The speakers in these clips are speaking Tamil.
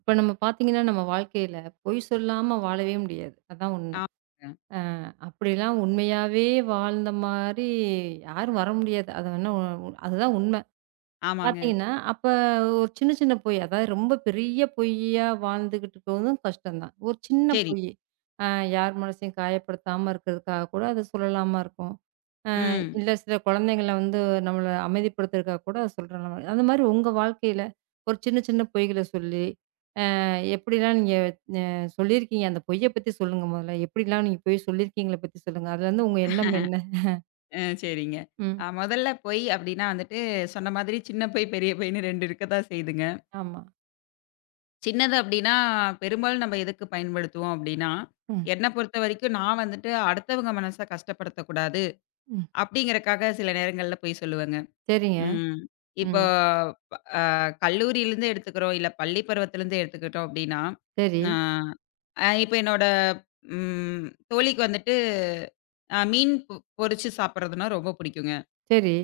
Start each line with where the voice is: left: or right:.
right: இப்ப நம்ம பார்த்தீங்கன்னா, நம்ம வாழ்க்கையில பொய் சொல்லாம வாழவே முடியாது. அதான் உண்மை.
left: ஆமாங்க.
right: அ அப்படிலாம் உண்மையாவே வாழ்ந்த மாரி யாரும் வர முடியாது. அது வேணா அதுதான் உண்மை.
left: ஆமாங்க.
right: பார்த்தீங்கன்னா, அப்ப ஒரு சின்ன சின்ன பொய், அதாவது ரொம்ப பெரிய பொய்யா வாழ்ந்துகிட்டு இருக்கிறதும் கஷ்டம் தான். ஒரு சின்ன
left: சரி.
right: பொய். அ யார் மனசையும் காயப்படுத்தாம இருக்கிறதுக்காக கூட அது சொல்லலாமா இருக்கும்.
left: ம்.
right: இல்ல சில குழந்தைங்கள வந்து நம்மள அமைதிப்படுத்துறதுக்காக கூட அத சொல்றலாம். அந்த மாரி உங்க வாழ்க்கையில ஒரு சின்ன சின்ன பொய்கள சொல்லி எப்படிலாம் நீங்க அ சொல்லியிருக்கீங்க? அந்த பொய்ய பத்தி சொல்லுங்க மொதல்ல. எப்படிலாம் நீங்க பொய் சொல்லியிருக்கீங்கள பத்தி சொல்லுங்க. அதுலருந்து உங்க எண்ணம் என்ன?
left: சரிங்க.
right: ம்.
left: முதல்ல பை அப்டின்னா வந்துட்டு சொன்ன மாதிரி சின்ன பை, பெரிய பைன்னு 2 இருக்க தான் செய்யுதுங்க.
right: ஆமா.
left: சின்னது அப்டின்னா, பெரும்பாலும் நம்ம எதுக்கு பயன்படுத்துவோம் அப்டின்னா,
right: ம்,
left: என்ன பொறுத்தவரைக்கும் நான் வந்துட்டு அடுத்தவங்க மனச கஷ்டப்படுத்தக்கூடாது
right: ம்.
left: அப்டிங்கிறக்காக சில நேரங்கள்ல பொய் சொல்லுவேங்க.
right: சரிங்க.
left: ம். இப்போ
right: ம்.
left: அ கல்லூரியிலேருந்து எடுத்துக்கிறோம், இல்ல பள்ளி பருவத்திலேருந்து எடுத்துக்கிட்டோம் அப்டின்னா,
right: சரி,
left: நான் இப்ப என்னோட ம் தோழிக்கு வந்துட்டு மீன் பொரிச்சு சாப்பிடுறதுன்னா ரொம்ப பிடிக்குங்க.
right: சரி.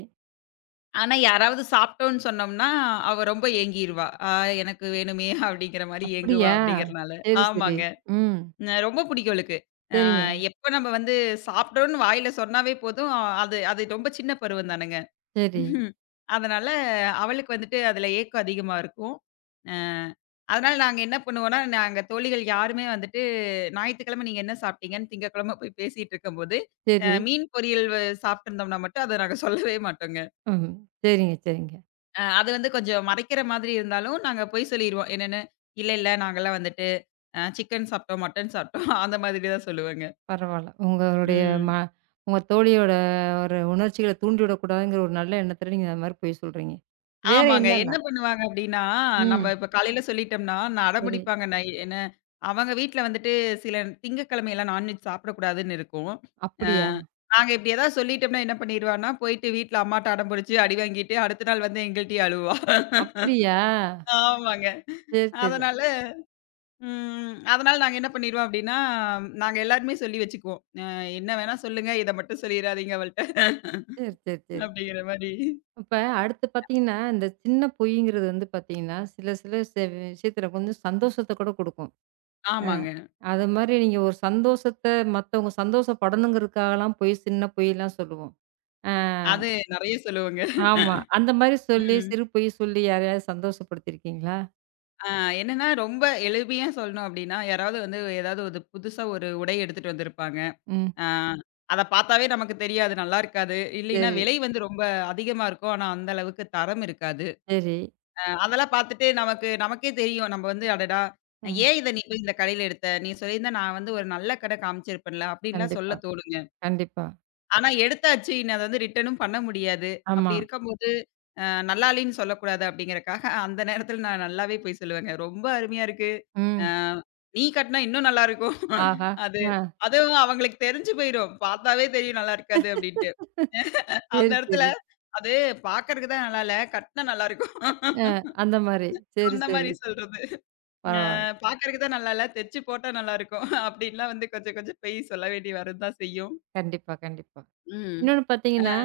left: ஆனா, யாராவது சாப்பிட்டோன்னு சொன்னோம்னா, அவ ரொம்ப ஏங்கிருவா. "ஆ எனக்கு வேணுமே" அப்படிங்கிற மாரி ஏங்குவா
right: அப்படியா?
left: அப்படிங்கிறனால.
right: சரி, சரி.
left: ஆமாங்க.
right: ம்.
left: ரொம்ப பிடிக்கும் அவளுக்கு. அ
right: சரிங்க.
left: எப்ப நம்ம வந்து சாப்பிட்டோன்னு வாயில சொன்னாவே போதும், ஆ, அது அது ரொம்ப சின்ன பருவம் தானங்க.
right: சரி,
left: ம்ஹ்ம். அதனால அவளுக்கு வந்துட்டு அதுல ஏக்கம் அதிகமா இருக்கும். அ அதனால நாங்க என்ன பண்ணுவோம்னா, நாங்க தோழிகள் யாருமே வந்துட்டு ஞாயித்துக்கிழமை நீங்க என்ன சாப்பிட்டீங்கன்னு திங்கட்கிழமை போய் பேசிட்டு இருக்கும்போது,
right: சரி.
left: மீன் பொரியல் சாப்பிட்டுருந்தோம்னா மட்டும் அத நாங்க சொல்லவே மாட்டோங்க.
right: ம். சரிங்க, சரிங்க.
left: அது வந்து கொஞ்சம் மறைக்கிற மாதிரி இருந்தாலும் நாங்க பொய் சொல்லிருவோம். என்னன்னு, இல்ல, இல்ல நாங்கலாம் வந்துட்டு சிக்கன் சாப்பிட்டோம், மட்டன் சாப்பிட்டோம் அந்த மாதிரி தான் சொல்லுவேங்க.
right: பரவால்ல. உங்களுடைய ம
left: ம்.
right: உங்க தோழியோட ஒரு உணர்ச்சிகள தூண்டிவிடக்கூடாதுங்கிற ஒரு நல்ல எண்ணத்துல நீங்க அது மாரி பொய் சொல்றீங்க. வேற
left: ஆமாங்க. என்ன
right: என்னலாம்?
left: பண்ணுவாங்க அப்டின்னா, நம்ம
right: ம்.
left: இப்ப காலையில சொல்லிட்டோம்னா, நான்
right: சரி.
left: அடம்பிடிப்பாங்க. நான் என்ன அவங்க வீட்ல வந்துட்டு சில திங்கட்கிழமைலாம் நான்வெஜ் சாப்பிடக்கூடாதுன்னு இருக்கும். அ
right: அப்படியா?
left: நாங்க இப்டி ஏதாவது சொல்லிட்டோம்னா என்ன பண்ணிருவான்னா, போயிட்டு வீட்ல அம்மாட்ட அடம்புடிச்சு அடி வாங்கிட்டு, அடுத்த நாள் வந்து எங்கள்ட்டயே அழுவா.
right: அப்படியா?
left: ஆமாங்க.
right: சரி, சரி, சரி,
left: அதனால அதனால நாங்க என்ன பண்ணிருவோம் அப்டின்னா, நாங்க எல்லாருமே சொல்லி வச்சுக்குவோம். என்ன வேணா சொல்லுங்க, இத மட்டும் சொல்லிராதீங்க அவள்ட்ட.
right: சரி, சரி.
left: அப்டிங்கிற மாரி.
right: இப்ப அடுத்து பார்த்தீங்கன்னா, இந்த சின்ன பொய்ங்கிறது வந்து பார்த்தீங்கன்னா, சில சில விஷயத்துல கொஞ்சம் சந்தோஷத்த கூட குடுக்கும். அ
left: ஆமாங்க.
right: அது மாரி நீங்க ஒரு சந்தோஷத்த மத்தவங்க சந்தோஷப்படணுங்கிறதுக்காகலாம் பொய் சின்ன பொய்லாம் சொல்லுவோம். அ
left: அது நெறைய சொல்லுவோங்க.
right: ஆமா. அந்த மாரி சொல்லி
left: ம்.
right: சிறு பொய் சொல்லி யாரையாவது சந்தோஷப்படுத்தியிருக்கீங்களா?
left: ஆ என்னன்னா, ரொம்ப எளிமையா சொல்லணும் அப்டின்னா, யாராவது வந்து ஏதாவது ஒரு புதுசா ஒரு உடை எடுத்துட்டு வந்திருப்பாங்க.
right: ம்.
left: ஆ அத பார்த்தாவே நமக்கு தெரியாது. நல்லா இருக்காது. இல்லைன்னா
right: சரி,
left: விலை வந்து ரொம்ப அதிகமா இருக்கும். ஆனா, அந்த அளவுக்கு தரம் இருக்காது.
right: சரி.
left: அதெல்லாம் பார்த்துட்டு நமக்கு நமக்கே தெரியும். நம்ம வந்து அடடா!
right: ம்.
left: ஏன் இத நீ போய் இந்த கடையில எடுத்த? நீ சொல்லியிருந்தா நான் வந்து ஒரு நல்ல கடை காமிச்சிருப்பேன்ல. அப்டின்லாம்
right: கண்டிப்பா,
left: சொல்ல தோணுங்க.
right: கண்டிப்பா.
left: ஆனா, எடுத்தாச்சு. இனி அத வந்து ரிட்டர்னும் பண்ண முடியாது.
right: ஆமா.
left: அப்டி இருக்கும்போது, அ நல்லா இல்லைன்னு சொல்லக்கூடாது அப்டிங்கிறக்காக, அந்த நேரத்தில நான் நல்லாவே போய் சொல்லுவேங்க. ரொம்ப அருமையா இருக்கு. ஆ
right: ம்.
left: நீ கட்னா இன்னும் நல்லா இருக்கும்.
right: ஆஹா!
left: அது
right: ஆ.
left: அதுவும் அவங்களுக்கு தெரிஞ்சு போயிரும். பார்த்தாவே தெரியும் நல்லா இருக்காது அப்டின்ட்டு. அந்த
right: சரி,
left: இடத்துல
right: சரி.
left: அது பார்க்கறக்கு தான் நல்லா இல்ல. கட்னா நல்லா இருக்கும்.
right: அ அந்த மாரி. சரி,
left: அந்த
right: சரி.
left: மாரி சொல்றது. அ
right: பரவால்ல.
left: பார்க்கறக்கு தான் நல்லா இல்ல. தெச்சு போட்டா நல்லா இருக்கும். அப்டின்லாம் வந்து கொஞ்சம் கொஞ்சம் பொய் சொல்ல வேண்டி வரது தான் செய்யும்.
right: கண்டிப்பா, கண்டிப்பா.
left: ம்.
right: இன்னொன்னு
left: அ
right: பார்த்தீங்கன்னா,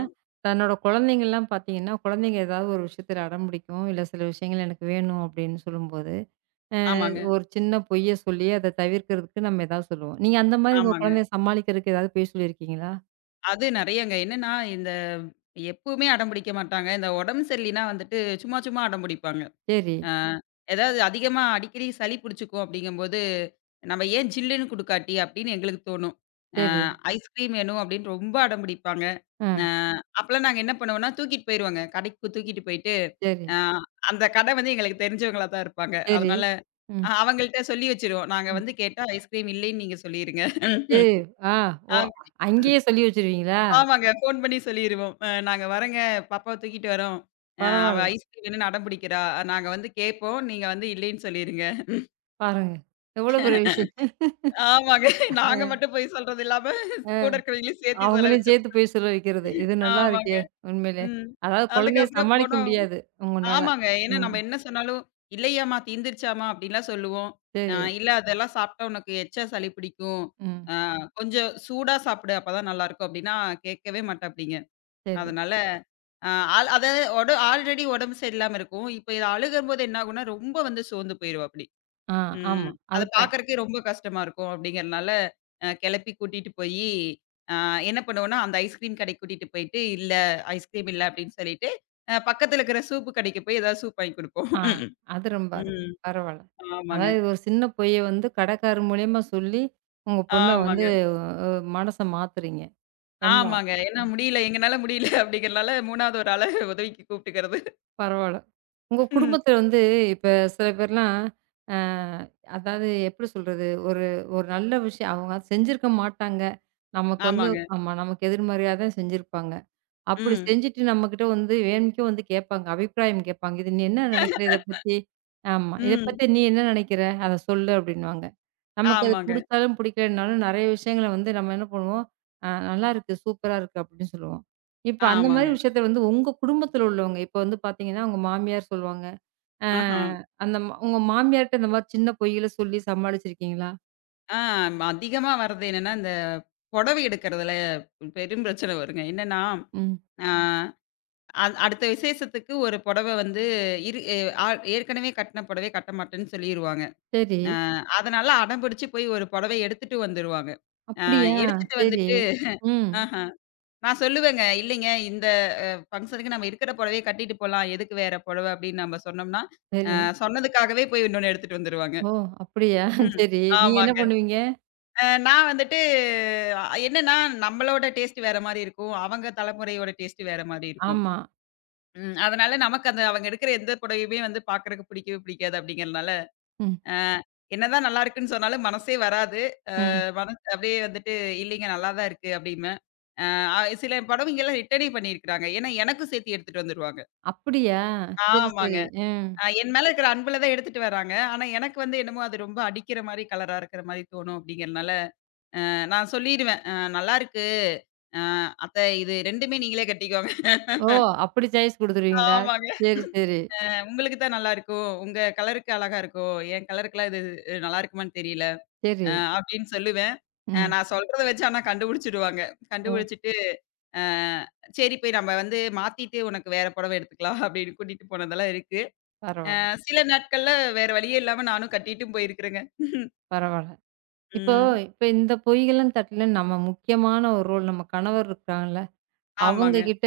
right: தன்னோட குழந்தைங்கலாம் பார்த்தீங்கன்னா, குழந்தைங்க ஏதாவது ஒரு விஷயத்துல அடம்பிடிக்கும். இல்ல சில விஷயங்கள் எனக்கு வேணும் அப்படின்னு சொல்லும்போது,
left: ஆமாங்க,
right: ஒரு சின்ன பொய்ய சொல்லி அத தவிர்க்கிறதுக்கு நம்ம ஏதாவது சொல்லுவோம். நீங்க அந்த மாரி உங்க
left: ஆமாங்க.
right: குழந்தைய சமாளிக்கிறதுக்கு ஏதாவது பொய் சொல்லியிருக்கீங்களா?
left: அது நெறையங்க. என்னன்னா இந்த எப்பவுமே அடம் பிடிக்க மாட்டாங்க. இந்த உடம்பு சரியில்லைன்னா வந்துட்டு சும்மா சும்மா அடம் பிடிப்பாங்க.
right: சரி,
left: ஆ, ஏதாவது அதிகமா அடிக்கடி சளி பிடிச்சுக்கும் அப்படிங்கும்போது, நம்ம ஏன் ஜில்லுன்னு குடுக்காட்டி அப்படின்னு எங்களுக்கு தோணும். அ
right: சரி,
left: ஐஸ்கிரீம் வேணும் அப்படின்னு ரொம்ப அடம் பிடிப்பாங்க.
right: ஆ,
left: அ அப்பலாம் நாங்க என்ன பண்ணுவோம்னா, தூக்கிட்டு போயிருவோங்க. கடைக்கு தூக்கிட்டு போயிட்டு,
right: சரி,
left: அ அந்த கடை வந்து எங்களுக்கு தெரிஞ்சவங்களா தான் இருப்பாங்க.
right: சரி,
left: அதனால
right: ம்,
left: அவங்கள்ட்ட சொல்லி வச்சுருவோம். நாங்க
right: ம்.
left: வந்து கேட்டா ஐஸ்கிரீம் இல்லைன்னு நீங்க சொல்லிருங்க.
right: சரி, ஆ, ஓ!
left: அப்படி
right: அங்கேயே சொல்லி வச்சுருவீங்களா?
left: ஆமாங்க. ஃபோன் பண்ணி சொல்லிருவோம். நாங்க வர்றோங்க, பாப்பாவ தூக்கிட்டு வர்றோம். அ அவ
right: பரவால்ல.
left: ஐஸ்கிரீம் வேணும்னு அடம் பிடிக்கிறா. நாங்க வந்து கேட்போம். நீங்க வந்து இல்லைன்னு சொல்லிருங்க.
right: பாருங்க. எவ்வளோ பெரிய விஷயம்.
left: ஆமாங்க. நாங்க மட்டும் போய் சொல்றது இல்லாம, கூட இருக்கிறவைங்களையும் சேர்த்து
right: அவங்களையும்
left: செலவிச்சுரும்.
right: சேர்த்து போய் சொல்ல வைக்கிறது. இது நல்லா
left: ஆமாங்க.
right: இருக்கே! உண்மையிலே.
left: ம்.
right: அதாவது குழந்தைய
left: அதுக்கப்புறம்
right: சமாளிக்க
left: போனோம்
right: முடியாது உங்கனால.
left: ஆமாங்க. ஏன்னா
right: ம்.
left: நம்ம என்ன சொன்னாலும், "இல்லையாம்மா, தீந்துருச்சாம்மா" அப்படின்லாம் சொல்லுவோம்.
right: சரி.
left: "இல்ல அதெல்லாம் சாப்பிட்டா உனக்கு எச்சா சளி பிடிக்கும்.
right: ம்.
left: அ கொஞ்சம் சூடா சாப்பிடு. அப்பதான் நல்லாயிருக்கும்" அப்படின்னா கேட்கவே மாட்டாப்டிங்க.
right: சரி.
left: அதனால அ ஆல் அதாவது ஒட ஆல்ரெடி உடம்பு சரியில்லாம இருக்கும். இப்ப இது அழுகும்போது என்ன ஆகும்னா, ரொம்ப வந்து சோர்ந்து போயிருவாப்டி.
right: ஆ ஆமா.
left: ம். அத
right: அதுக்கா
left: பார்க்கறக்கே ரொம்ப கஷ்டமா இருக்கும் அப்படிங்கிறனால, கெளப்பி கூட்டிட்டு போயி, அ என்ன பண்ணுவோம்னா, அந்த ஐஸ்கிரீம் கடைக்கு கூட்டிட்டு போயிட்டு, "இல்ல ஐஸ்கிரீம் இல்ல" அப்படின்னு சொல்லிட்டு, பக்கத்துல இருக்கிற சூப்பு கடைக்கு போய் ஏதாவது சூப் வாங்கி குடுப்போம்.
right: ஆ அது ரொம்ப அருமை.
left: ம்.
right: பரவால்ல.
left: ஆமாங்க,
right: அதாவது ஒரு சின்ன பொய்ய வந்து கடைக்காரர் மூலியமா சொல்லி, உங்க பொண்ண வந்து
left: ஆமாங்க,
right: அ மனச மாத்துறீங்க. ரொம்ப
left: ஆமாங்க. ஏன்னா முடியல, எங்கனால முடியல அப்படிங்கிறனால 3வது ஒரு ஆள உதவிக்கு கூப்பிட்டுக்கிறது.
right: பரவால்ல. உங்க
left: ம்.
right: குடும்பத்துல வந்து இப்ப சில பேர்லாம் அ அதாவது எப்படி சொல்றது? ஒரு ஒரு நல்ல விஷயம் அவங்க செஞ்சிருக்க மாட்டாங்க. நமக்கு வந்து
left: ஆமாங்க.
right: ஆமா. நமக்கு எதிர்மறையா தான் செஞ்சிருப்பாங்க. அப்படி
left: ம்,
right: செஞ்சுட்டு நம்மகிட்ட வந்து வேணும்க்கே வந்து கேட்பாங்க. அபிப்பிராயம் கேட்பாங்க. இது நீ என்ன நினைக்கிற இத பத்தி? ஆமா. இத
left: ம்.
right: பத்தி நீ என்ன நினைக்கிற? அத சொல்லு அப்படின்னுவாங்க. நமக்கு அது
left: ஆமாங்க,
right: புடிச்சாலும், புடிக்கலனாலும் நெறைய விஷயங்கள வந்து நம்ம என்ன பண்ணுவோம், "நல்லாருக்கு, சூப்பரா இருக்கு" அப்படின்னு சொல்லுவோம். இப்ப அந்த மாரி
left: ஆமாங்க.
right: விஷயத்த வந்து உங்க குடும்பத்துல உள்ளவங்க, இப்ப வந்து பாத்தீங்கன்னா, உங்க மாமியார் சொல்லுவாங்க. அ
left: ஆஹா.
right: அந்த உங்க மாமியார்ட்ட இந்த மாரி சின்ன பொய்கள சொல்லி சமாளிச்சிருக்கீங்களா?
left: ஆ அதிகமா வர்றது என்னன்னா, இந்த புடவை எடுக்கிறதுல பெரும் பிரச்சனை வருங்க. என்னன்னா
right: ம்.
left: ஆ அத் அடுத்த விசேஷத்துக்கு ஒரு புடவ வந்து இரு எ ஆ ஏற்கனவே கட்டின புடவைய கட்ட மாட்டேன்னு சொல்லிருவாங்க.
right: சரி.
left: அ அதனால அடம் பிடிச்சு போய் ஒரு புடவைய எடுத்துட்டு வந்துருவாங்க. அ
right: அப்படியா?
left: எடுத்துட்டு
right: சரி.
left: வந்துட்டு
right: ம்.
left: ஆஹ நான் சொல்லுவேங்க, "இல்லைங்க இந்த ஃபங்ஷனுக்கு நம்ம இருக்கிற புடவைய கட்டிட்டு போலாம். எதுக்கு வேற புடவ?" அப்படின்னு நம்ம சொன்னோம்னா, அ
right: சரி.
left: சொன்னதுக்காகவே போய் இன்னொன்னு எடுத்துட்டு வந்துருவாங்க.
right: ஓ! அப்படியா?
left: ம்.
right: சரி. நீங்க என்ன
left: ஆமாங்க.
right: பண்ணுவீங்க?
left: நான் வந்துட்டு என்னன்னா, நம்மளோட டேஸ்ட் வேற மாரி இருக்கும். அவங்க தலைமுறையோட டேஸ்ட் வேற மாரி இருக்கும்.
right: ஆமா.
left: ம். அதனால நமக்கு அந்த அவங்க எடுக்கிற எந்த புடவையுமே வந்து பார்க்கறக்கு பிடிக்கவே பிடிக்காது அப்படிங்கிறனால,
right: ம்,
left: அ என்னதான் நல்லா இருக்குன்னு சொன்னாலும் மனசே வராது.
right: ம்.
left: மனசு அப்படியே வந்துட்டு இல்லைங்க நல்லா தான் இருக்கு அப்படிம்பேன். அ சில புடவைங்கலாம் ரிட்டர்னே பண்ணியிருக்கிறாங்க. ஏன்னா எனக்கும் சேர்த்து எடுத்துட்டு வந்துருவாங்க.
right: அப்படியா? சரி,
left: ஆமாங்க.
right: சரி. ம்.
left: என் மேல இருக்கிற அன்புல தான் எடுத்துட்டு வராங்க. ஆனா எனக்கு வந்து என்னமோ அது ரொம்ப அடிக்கிற மாரி கலரா இருக்கிற மாரி தோணும் அப்படிங்கிறனால, நான் சொல்லிருவேன். நல்லா இருக்கு. அ அத்தை இது 2மே நீங்களே கட்டிக்கோங்க."
right: ஓ! அப்படி சாய்ஸ் குடுத்துருவீங்களா?
left: ஆமாங்க.
right: சரி, சரி,
left: உங்களுக்கு தான் நல்லா இருக்கும். உங்க கலருக்கு அழகா இருக்கும். என் கலருக்குலாம் இது இது நல்லா இருக்குமான்னு தெரியல.
right: சரி.
left: அ அப்படின்னு சொல்லுவேன்.
right: ம்.
left: நான் சொல்றத வச்சு ஆனா கண்டுபிடிச்சுடுவாங்க.
right: ஓ!
left: கண்டுபிடிச்சுட்டு, அ சரி போய் நம்ம வந்து மாத்திட்டு உனக்கு வேற புடவ எடுத்துக்கலாம் அப்படின்னு கூட்டிட்டு போனதெல்லாம் இருக்கு.
right: பரவால்ல,
left: சில நாட்கள்ல வேற வழியே இல்லாம நானும் கட்டிட்டும் போயிருக்கிறேங்க.
right: பரவால்ல. இப்போ
left: ம்.
right: இப்ப இந்த பொய்கள்லாம் தட்டில நம்ம முக்கியமான ஒரு ரோல் நம்ம கணவர் இருக்காங்கல்ல, அவங்க
left: ஆமாங்க.
right: கிட்ட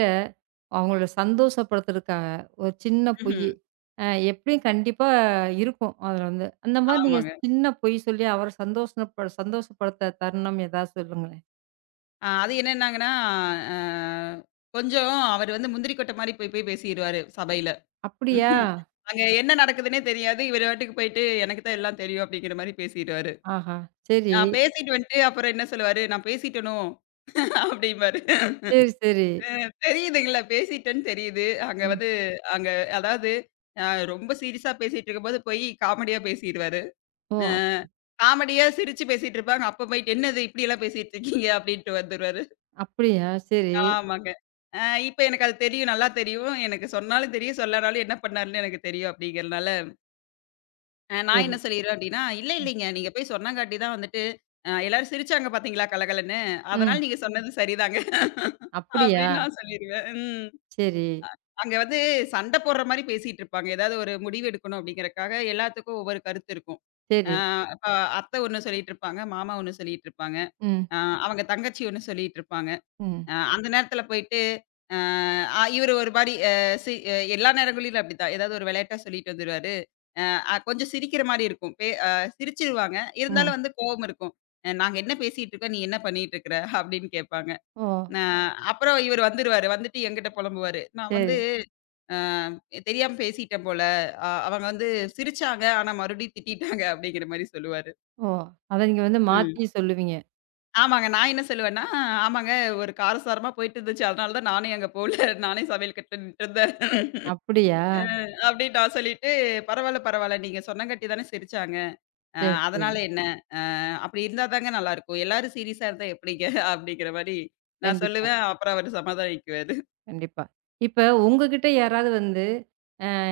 right: அவங்கள சந்தோஷப்படுத்துறதுக்காக ஒரு சின்ன பொய்,
left: ம்ஹ்ம்.
right: அ எப்படியும் கண்டிப்பா இருக்கும் அதுல வந்து. அந்த மாரி நீங்க
left: ஆமாங்க.
right: சின்ன பொய் சொல்லி அவர சந்தோஷப்படுத்த தருணம் ஏதாவது சொல்லுங்களேன்.
left: அது என்னன்னாங்கன்னா, அ கொஞ்சம் அவரு வந்து முந்திரி கொட்டை மாரி போய் போய் பேசிருவாரு சபையில.
right: அப்படியா?
left: ம்ஹ்ம். அங்க என்ன நடக்குதுன்னே தெரியாது. இவரு பாட்டுக்கு போயிட்டு, "எனக்கு தான் எல்லாம் தெரியும்." அப்படிங்கிற மாரி பேசிருவாரு.
right: ஆஹா! சரி,
left: பேசிட்டு வந்துட்டு அப்புறம் என்ன சொல்லுவாரு, "நான் பேசிட்டேனோ" அப்படிம்பாரு.
right: சரி, சரி.
left: அ தெரியுதுங்கல்ல, பேசிட்டேன்னு தெரியுது. அங்க
right: ம்.
left: வந்து அங்க அதாவது அ ரொம்ப சீரியஸா பேசிட்டு இருக்கும்போது போய் காமெடியா பேசிருவாரு.
right: ஓ!
left: அ காமெடியா சிரிச்சு பேசிட்டு இருப்பாங்க. அப்ப போயிட்டு, "என்னது இப்படியெல்லாம் பேசிட்டு இருக்கீங்க?" அப்படின்ட்டு வந்துருவாரு.
right: அப்படியா? சரி,
left: ஆமாங்க. "அ இப்ப எனக்கு அது தெரியும், நல்லா தெரியும். எனக்கு சொன்னாலும் தெரியும், சொல்லனாலும் என்ன பண்ணாருன்னு எனக்கு தெரியும்." அப்படிங்கிறனால
right: சரி.
left: நான் என்ன சொல்லிருவேன் அப்டின்னா, "இல்ல இல்லைங்க. நீங்க போய் சொன்னங்காட்டி தான் வந்துட்டு, எல்லாரும் சிரிச்சாங்க பார்த்தீங்களா கலகலன்னு. அதனால
right: ம்.
left: நீங்க சொன்னது சரிதாங்க."
right: அப்படியா?
left: அப்டின்னு நான் சொல்லிருவேன். ம்.
right: சரி,
left: அங்க வந்து சண்ட போடுற மாரி பேசிட்டு இருப்பாங்க. ஏதாவது ஒரு முடிவு எடுக்கணும் அப்டிங்கிறக்காக எல்லாத்துக்கும் ஒவ்வொரு கருத்து இருக்கும். அ
right: சரி.
left: இப்ப அத்தை ஒண்ணு சொல்லிட்டு இருப்பாங்க, மாமா ஒண்ணு சொல்லிட்டு இருப்பாங்க.
right: ம்,
left: அ அவங்க தங்கச்சி ஒண்ணு சொல்லிட்டு இருப்பாங்க.
right: ம்,
left: அந்த நேரத்துல போயிட்டு, அ அ இவரு ஒரு மாரி அ சி அ எல்லா நேரங்களிலும் அப்படித்தான். ஏதாவது ஒரு விளையாட்டா சொல்லிட்டு வந்துருவாரு. அ அ கொஞ்சம் சிரிக்கிற மாரி இருக்கும். பே அ சிரிச்சுருவாங்க.
right: ம்.
left: இருந்தாலும் வந்து கோவம் இருக்கும். "நாங்க என்ன பேசிட்டு இருக்கோம், நீ என்ன பண்ணிட்டு இருக்கிற?" அப்படின்னு கேட்பாங்க.
right: ஓ!
left: அ அப்புறம் இவரு வந்துருவாரு. வந்துட்டு என்கிட்ட புலம்புவாரு. "நான் வந்து
right: சரி.
left: அ தெரியாம பேசிட்டேன் போல. அவங்க வந்து சிரிச்சாங்க, ஆனா மறுபடியும் திட்டிட்டாங்க" அப்படிங்கிற மாரி சொல்லுவாரு.
right: ஓ! அத நீங்க வந்து மாத்தி சொல்லுவீங்க.
left: ஆமாங்க. நான் என்ன சொல்லுவேன்னா, ஆமாங்க ஒரு காரசாரமா போயிட்டு இருந்துச்சு. அதனால தான் நானே அங்க போல. நானே சமையல் கட்டுல நின்னுட்டுருந்தேன்.
right: அப்படியா?
left: அ அப்படின்னு நான் சொல்லிட்டு, பரவால்ல, பரவால்ல. நீங்க சொன்னங்காட்டி தானே சிரிச்சாங்க. அ
right: சரி, சரி.
left: அதனால என்ன? அப்படி இருந்தா தாங்க நல்லாருக்கும். எல்லாரும் சீரியஸா இருந்தா எப்படிங்க? அப்படிங்கிற மாரி நான்
right: கண்டிப்பா,
left: சொல்லுவேன். அப்புறம் அவரு சமாதானிக்குவாரு.
right: கண்டிப்பா. இப்ப உங்ககிட்ட யாராவது வந்து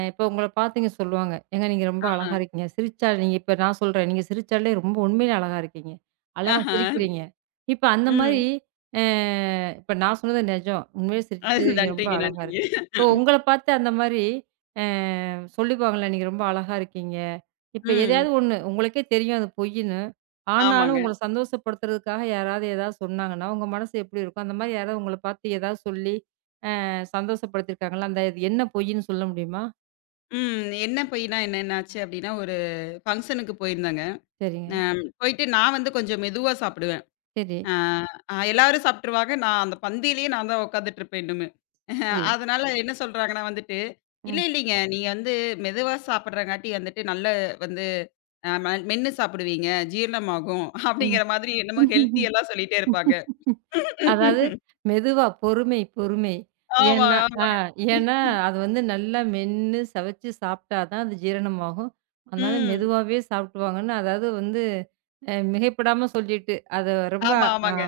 right: இப்போ உங்கள பாத்தீங்க சொல்லுவாங்க. "ஏங்க நீங்க ரொம்ப அழகா
left: ஆ.
right: இருக்கீங்க. சிரிச்சா நீங்க இப்ப நான் சொல்றேன். நீங்க சிரிச்சாலே ரொம்ப உண்மையிலே அழகா இருக்கீங்க. அழகா
left: ஆஹா.
right: சிரிக்கிறீங்க." இப்ப அந்த மாரி
left: ம்.
right: அ இப்ப நான் சொன்னது நெஜம். உண்மையிலே சிரிச்சது
left: அது
right: நீங்க ரொம்ப
left: நன்றிங்க,
right: அழகா
left: நன்றிங்க.
right: இருக்கு. இப்போ உங்கள பாத்து அந்த மாரி அ சொல்லிக்குவாங்கல்ல, "நீங்க ரொம்ப அழகா இருக்கீங்க." இப்ப
left: ம்.
right: எதையாவது ஒண்ணு உங்களுக்கே தெரியும் அது பொய்யின்னு. ஆனாலும்
left: ஆமாங்க.
right: உங்கள சந்தோஷப்படுத்துறதுக்காக யாராவது ஏதாவது சொன்னாங்கன்னா, உங்க மனசு எப்படி இருக்கும்? அந்த மாரி யாராவது உங்கள பாத்து ஏதாவது சொல்லி சந்தோஷப்படுத்தியிருக்காங்களா? அந்த இது என்ன பொய்யின்னு சொல்ல முடியுமா?
left: ம். என்ன போய்னா என்ன என்னாச்சு அப்படின்னா, ஒரு ஃபங்ஷனுக்கு போயிருந்தேங்க. அ
right: சரிங்க.
left: போயிட்டு நான் வந்து கொஞ்சம் மெதுவா சாப்பிடுவேன்.
right: சரி,
left: ஆ, எல்லாரும் சாப்ட்டுருவாங்க. நான் அந்த பந்தியிலேயே நான் தான் உட்காந்துட்டுருப்பேன் இன்னுமே.
right: சரி.
left: அதனால என்ன சொல்றாங்கன்னா வந்துட்டு, "இல்ல
right: ம்,
left: இல்லைங்க. நீங்க வந்து மெதுவா சாப்பிடுறங்காட்டி வந்துட்டு நல்ல வந்து அ ம மென்னு சாப்பிடுவீங்க. ஜீரணமாகும்."
right: ம்.
left: அப்படிங்கிற மாதிரி என்னமோ ஹெல்த்தி எல்லாம் சொல்லிட்டே இருப்பாங்க.
right: அதாவது மெதுவா பொறுமை, பொறுமை.
left: ஆமா,
right: ஏன்னா ஆ
left: ஆமாங்க.
right: ஏன்னா அது வந்து நல்லா மென்னு சவச்சு சாப்பிட்டா தான் அது ஜீரணமாகும். அதனால
left: ம்.
right: மெதுவாவே சாப்பிட்டுவாங்கன்னு அதாவது வந்து மிகைப்படாம சொல்லிட்டு, அத ரொம்ப
left: ஆமா,
right: ஆ
left: ஆமாங்க.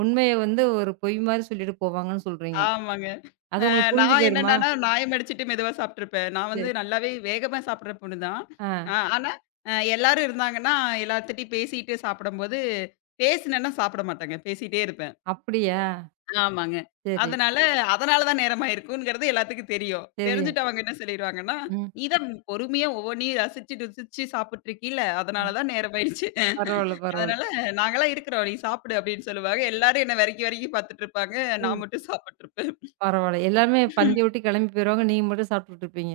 right: உண்மைய வந்து ஒரு பொய் மாரி சொல்லிட்டு போவாங்கன்னு சொல்றீங்க.
left: ஆமாங்க.
right: அது
left: அ
right: உங்களுக்கு புரிஞ்சு
left: நான்
right: போயிருமா?
left: என்னன்னனா, நாயம் அடிச்சுட்டு மெதுவா சாப்பிட்டுருப்பேன். நான்
right: சரி.
left: வந்து நல்லாவே வேகமா சாப்பிடுற பொண்ணு தான்.
right: ஆ
left: ஆனா, எல்லாரும் இருந்தாங்கன்னா, எல்லாத்துட்டயும் பேசிட்டு சாப்பிடும்போது, பேசினேன்னா சாப்பிட மாட்டேங்க. பேசிட்டே இருப்பேன்.
right: அப்படியா?
left: ஆமாங்க.
right: சரி,
left: அதனால, அதனால தான் நேரமாயிருக்குங்கிறது எல்லாத்துக்கும் தெரியும்.
right: சரி.
left: தெரிஞ்சுட்டு அவங்க என்ன சொல்லிருவாங்கன்னா,
right: ம்.
left: "நீ தான் பொறுமையா ஒவ்வொன்னையும் ரசிச்சு ருசிச்சு சாப்பிட்டுருக்கீல,
right: அ
left: அதனால தான் நேரமாயிடுச்சு.
right: பரவால்ல, பரவால்ல.
left: அதனால நாங்கலாம் இருக்கிறோம். நீ சாப்பிடு" அப்படின்னு சொல்லுவாங்க. எல்லாரும் என்ன வெறக்கி வெறக்கி பார்த்துட்டுருப்பாங்க. நான் மட்டும் சாப்பிட்டுருப்பேன்.
right: பரவால்ல. எல்லாருமே பந்தி விட்டு கிளம்பி போயிருவாங்க. நீங்க மட்டும் சாப்பிட்டுட்டு இருப்பீங்க.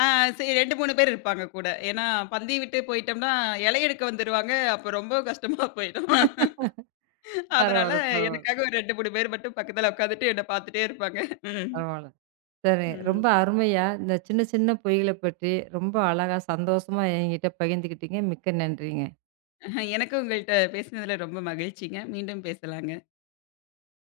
left: ஆ சரி 2, 3 பேர் இருப்பாங்க கூட. ஏன்னா பந்தய விட்டு போயிட்டோம்னா, இலை எடுக்க வந்துருவாங்க. அப்ப ரொம்ப கஷ்டமா போயிடும். அதனால
right: பரவால்ல, பரவால்ல,
left: எனக்காக ஒரு 2, 3 பேர் மட்டும் பக்கத்துல உட்காந்துட்டு என்ன பார்த்துட்டே இருப்பாங்க. ம்.
right: பரவால்ல. சரி.
left: ம்.
right: ரொம்ப அருமையா இந்த சின்ன சின்ன பொய்கள பற்றி ரொம்ப அழகா சந்தோஷமா என்கிட்ட பகிர்ந்துக்கிட்டீங்க. மிக்க நன்றிங்க.
left: எனக்கும் உங்கள்ட்ட பேசினதுல ரொம்ப மகிழ்ச்சிங்க. மீண்டும் பேசலாங்க.